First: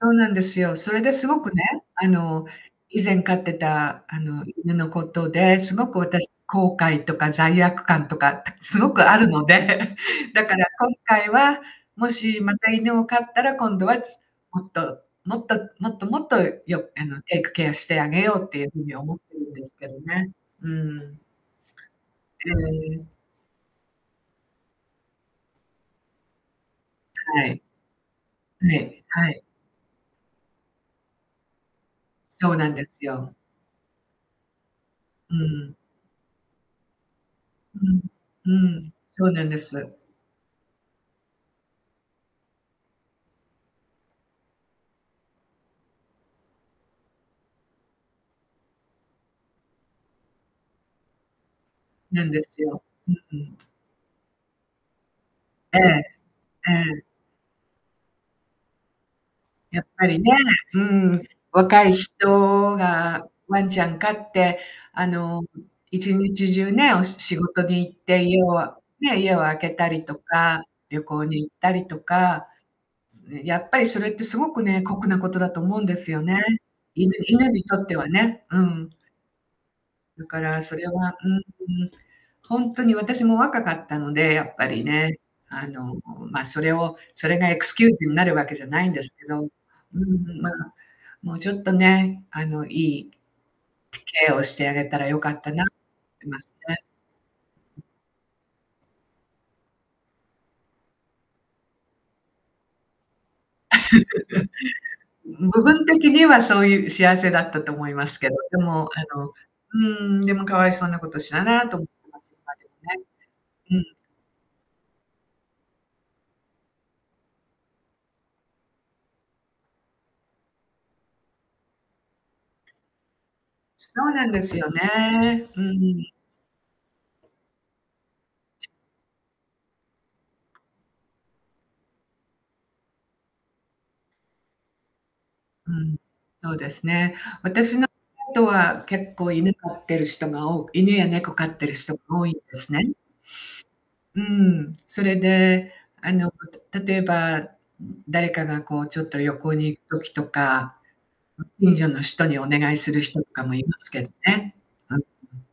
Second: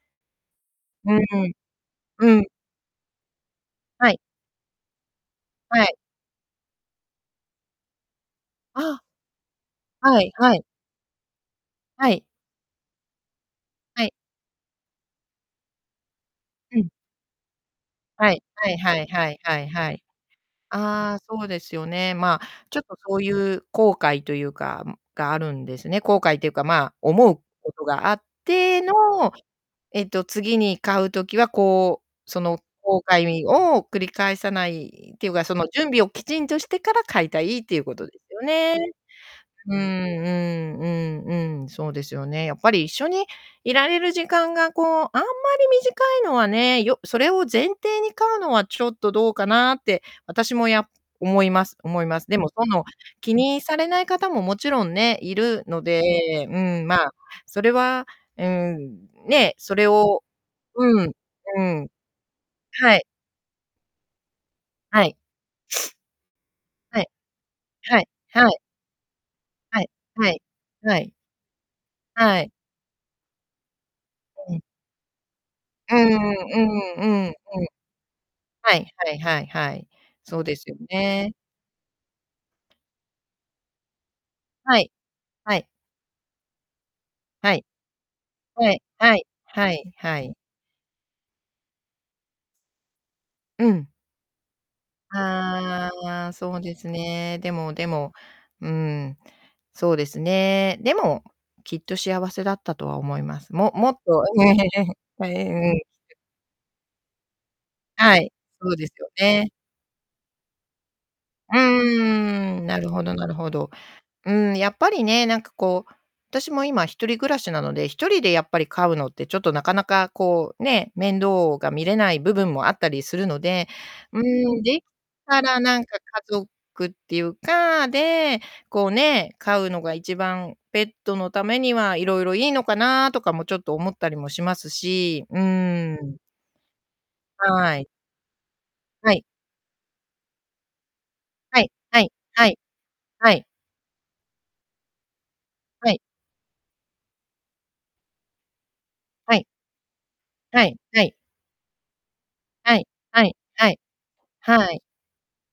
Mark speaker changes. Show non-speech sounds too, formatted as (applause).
Speaker 1: そうなんですよ。それで
Speaker 2: うん
Speaker 1: すご
Speaker 2: うん。
Speaker 1: くね、あ
Speaker 2: う
Speaker 1: の、
Speaker 2: ん。
Speaker 1: 以前飼ってた、
Speaker 2: はい。
Speaker 1: あの、犬のことで、す
Speaker 2: は
Speaker 1: ご
Speaker 2: い。
Speaker 1: く私後悔とか罪悪感とかす
Speaker 2: あ
Speaker 1: ご
Speaker 2: あ。
Speaker 1: くあるので、(chuckles)
Speaker 2: はい
Speaker 1: だ
Speaker 2: は
Speaker 1: か
Speaker 2: い。
Speaker 1: ら今回は、も
Speaker 2: はい。
Speaker 1: しまた犬を飼ったら、今度は、
Speaker 2: はい。
Speaker 1: つもっともっともっともっと、
Speaker 2: うん。
Speaker 1: よあの、テイクケアしてあげ
Speaker 2: は
Speaker 1: よ
Speaker 2: い
Speaker 1: うってゆう
Speaker 2: はい
Speaker 1: ふうに
Speaker 2: はい
Speaker 1: 思っ
Speaker 2: は
Speaker 1: て
Speaker 2: い
Speaker 1: るん
Speaker 2: は
Speaker 1: で
Speaker 2: い
Speaker 1: すけ
Speaker 2: は
Speaker 1: ど
Speaker 2: い。
Speaker 1: ね。うー
Speaker 2: ああ、
Speaker 1: ん。
Speaker 2: そうですよね。ま
Speaker 1: え
Speaker 2: あ、ちょっと、
Speaker 1: え。
Speaker 2: そうゆう後悔とゆうか、ん、があるんですね。後悔っていうか、まあ、思う
Speaker 1: はい。
Speaker 2: ことがあっ
Speaker 1: は
Speaker 2: ての、
Speaker 1: いはい。
Speaker 2: えっと、次に飼う時は、こう、そ
Speaker 1: そう
Speaker 2: の、
Speaker 1: なんで
Speaker 2: こう
Speaker 1: す
Speaker 2: かい
Speaker 1: よ。
Speaker 2: みを繰り返さないっていう
Speaker 1: う
Speaker 2: か、その、
Speaker 1: ん。
Speaker 2: 準備をきちんとしてから飼いたいって
Speaker 1: う
Speaker 2: いうこ
Speaker 1: ん
Speaker 2: とですよね。
Speaker 1: うん。そうなんで
Speaker 2: うんう
Speaker 1: す。
Speaker 2: んうんうん、そうですよね。やっぱり一緒にいられる時間が、こう、あんまり短いのはね、よそれを前提に飼うのはちょっとどうかなって、私も、や思います思いま
Speaker 1: な
Speaker 2: す。
Speaker 1: ん
Speaker 2: で
Speaker 1: で
Speaker 2: も、
Speaker 1: す
Speaker 2: そ
Speaker 1: よ。
Speaker 2: の、
Speaker 1: う
Speaker 2: 気
Speaker 1: うん。
Speaker 2: にされない方ももちろんね、いる
Speaker 1: え
Speaker 2: の
Speaker 1: え
Speaker 2: で、うん、ま
Speaker 1: ええ。
Speaker 2: あ、それは、うーん、ね、そ
Speaker 1: やっ
Speaker 2: れ
Speaker 1: ぱり
Speaker 2: を
Speaker 1: ね、う
Speaker 2: うん
Speaker 1: ん、
Speaker 2: う
Speaker 1: 若
Speaker 2: ん。
Speaker 1: い人
Speaker 2: はい。
Speaker 1: がワンちゃん飼って、
Speaker 2: は
Speaker 1: あ
Speaker 2: い。
Speaker 1: の、1日中
Speaker 2: (sniffs)
Speaker 1: ね、
Speaker 2: は
Speaker 1: お
Speaker 2: い。
Speaker 1: し仕事に行っ
Speaker 2: はい
Speaker 1: て、家
Speaker 2: はい。
Speaker 1: をあね、家を空け
Speaker 2: は
Speaker 1: た
Speaker 2: い
Speaker 1: りと
Speaker 2: はい
Speaker 1: か、
Speaker 2: は
Speaker 1: 旅
Speaker 2: い。
Speaker 1: 行に行ったりと
Speaker 2: は
Speaker 1: か、
Speaker 2: い。
Speaker 1: すん、やっぱりそれってすご
Speaker 2: う
Speaker 1: く
Speaker 2: ん。
Speaker 1: ね、酷なことだと思うん
Speaker 2: う
Speaker 1: で
Speaker 2: ん
Speaker 1: すよね、
Speaker 2: うんう
Speaker 1: 犬
Speaker 2: んうん。
Speaker 1: 犬にとってはね、う
Speaker 2: はい
Speaker 1: ん。
Speaker 2: はいはいはい。
Speaker 1: だ
Speaker 2: そ
Speaker 1: か
Speaker 2: うで
Speaker 1: ら
Speaker 2: すよ
Speaker 1: それはうん
Speaker 2: ね。
Speaker 1: うん。ほんとに私も若かったので、やっぱ
Speaker 2: は
Speaker 1: り
Speaker 2: い
Speaker 1: ね、
Speaker 2: は
Speaker 1: あ
Speaker 2: い。
Speaker 1: の、ま、それをそれが
Speaker 2: は
Speaker 1: エ
Speaker 2: い。
Speaker 1: クスキューズになるわけじゃ
Speaker 2: はい
Speaker 1: ないんです
Speaker 2: はい
Speaker 1: けどうん
Speaker 2: はいは
Speaker 1: う
Speaker 2: い。
Speaker 1: ん、まあ、もうちょっとね、あの、いい、
Speaker 2: うん。
Speaker 1: ケアをしてあげたらよかったな
Speaker 2: あ
Speaker 1: (unintelligible)
Speaker 2: あ、
Speaker 1: ます
Speaker 2: そうで
Speaker 1: ね。
Speaker 2: すね。でもでも、うん、そうですね。でも、きっと幸せだったとは思います。ももっと (chuckles)
Speaker 1: (chuckles) ん、部分的
Speaker 2: (unintelligible)
Speaker 1: にはそうゆう幸せだったと思いま
Speaker 2: は
Speaker 1: すけ
Speaker 2: い、
Speaker 1: ど、で
Speaker 2: そうで
Speaker 1: も、
Speaker 2: すよ
Speaker 1: あの、う
Speaker 2: ね。
Speaker 1: ーん、でも、可哀想なことした
Speaker 2: う
Speaker 1: なと思ってます。今
Speaker 2: ー
Speaker 1: で
Speaker 2: ん、
Speaker 1: も
Speaker 2: なるほ
Speaker 1: ね。
Speaker 2: どなるほど。
Speaker 1: うん。
Speaker 2: うーん、やっぱりね、なんか、こう、私も今一人暮らしなので、1人でやっぱり飼うのってちょっとなかなか、こう、ね、面倒が見れない部分もあったりするので、
Speaker 1: そう
Speaker 2: う
Speaker 1: なんで
Speaker 2: ー
Speaker 1: す
Speaker 2: ん、
Speaker 1: よ
Speaker 2: できた
Speaker 1: ね。
Speaker 2: ら
Speaker 1: うー
Speaker 2: なんか
Speaker 1: ん。
Speaker 2: 家族ってゆうかで、こうね、飼うのが一番、ペットのためにはいろいろいいのかなとかもちょっと思ったりもしますし、う
Speaker 1: う
Speaker 2: ー
Speaker 1: ん、
Speaker 2: ん。
Speaker 1: そうですね。
Speaker 2: は
Speaker 1: 私の
Speaker 2: い。
Speaker 1: (unintelligible) とは、
Speaker 2: は
Speaker 1: 結
Speaker 2: い。
Speaker 1: 構、犬飼ってる人が多く犬や猫飼っ
Speaker 2: は
Speaker 1: て
Speaker 2: い
Speaker 1: る人、
Speaker 2: はい
Speaker 1: 多いんで
Speaker 2: はい。
Speaker 1: すね。
Speaker 2: はい。
Speaker 1: うん、それで、
Speaker 2: はい。
Speaker 1: あの、(unintelligible) 例えば、ん、誰かが、こう、ちょっと旅
Speaker 2: はい。
Speaker 1: 行に行く時と
Speaker 2: はい
Speaker 1: か、
Speaker 2: はい。
Speaker 1: 近所の人にお願
Speaker 2: は
Speaker 1: い
Speaker 2: い
Speaker 1: する人
Speaker 2: は
Speaker 1: と
Speaker 2: い
Speaker 1: かもい
Speaker 2: は
Speaker 1: ま
Speaker 2: い。
Speaker 1: すけどね。
Speaker 2: はい。
Speaker 1: (unintelligible)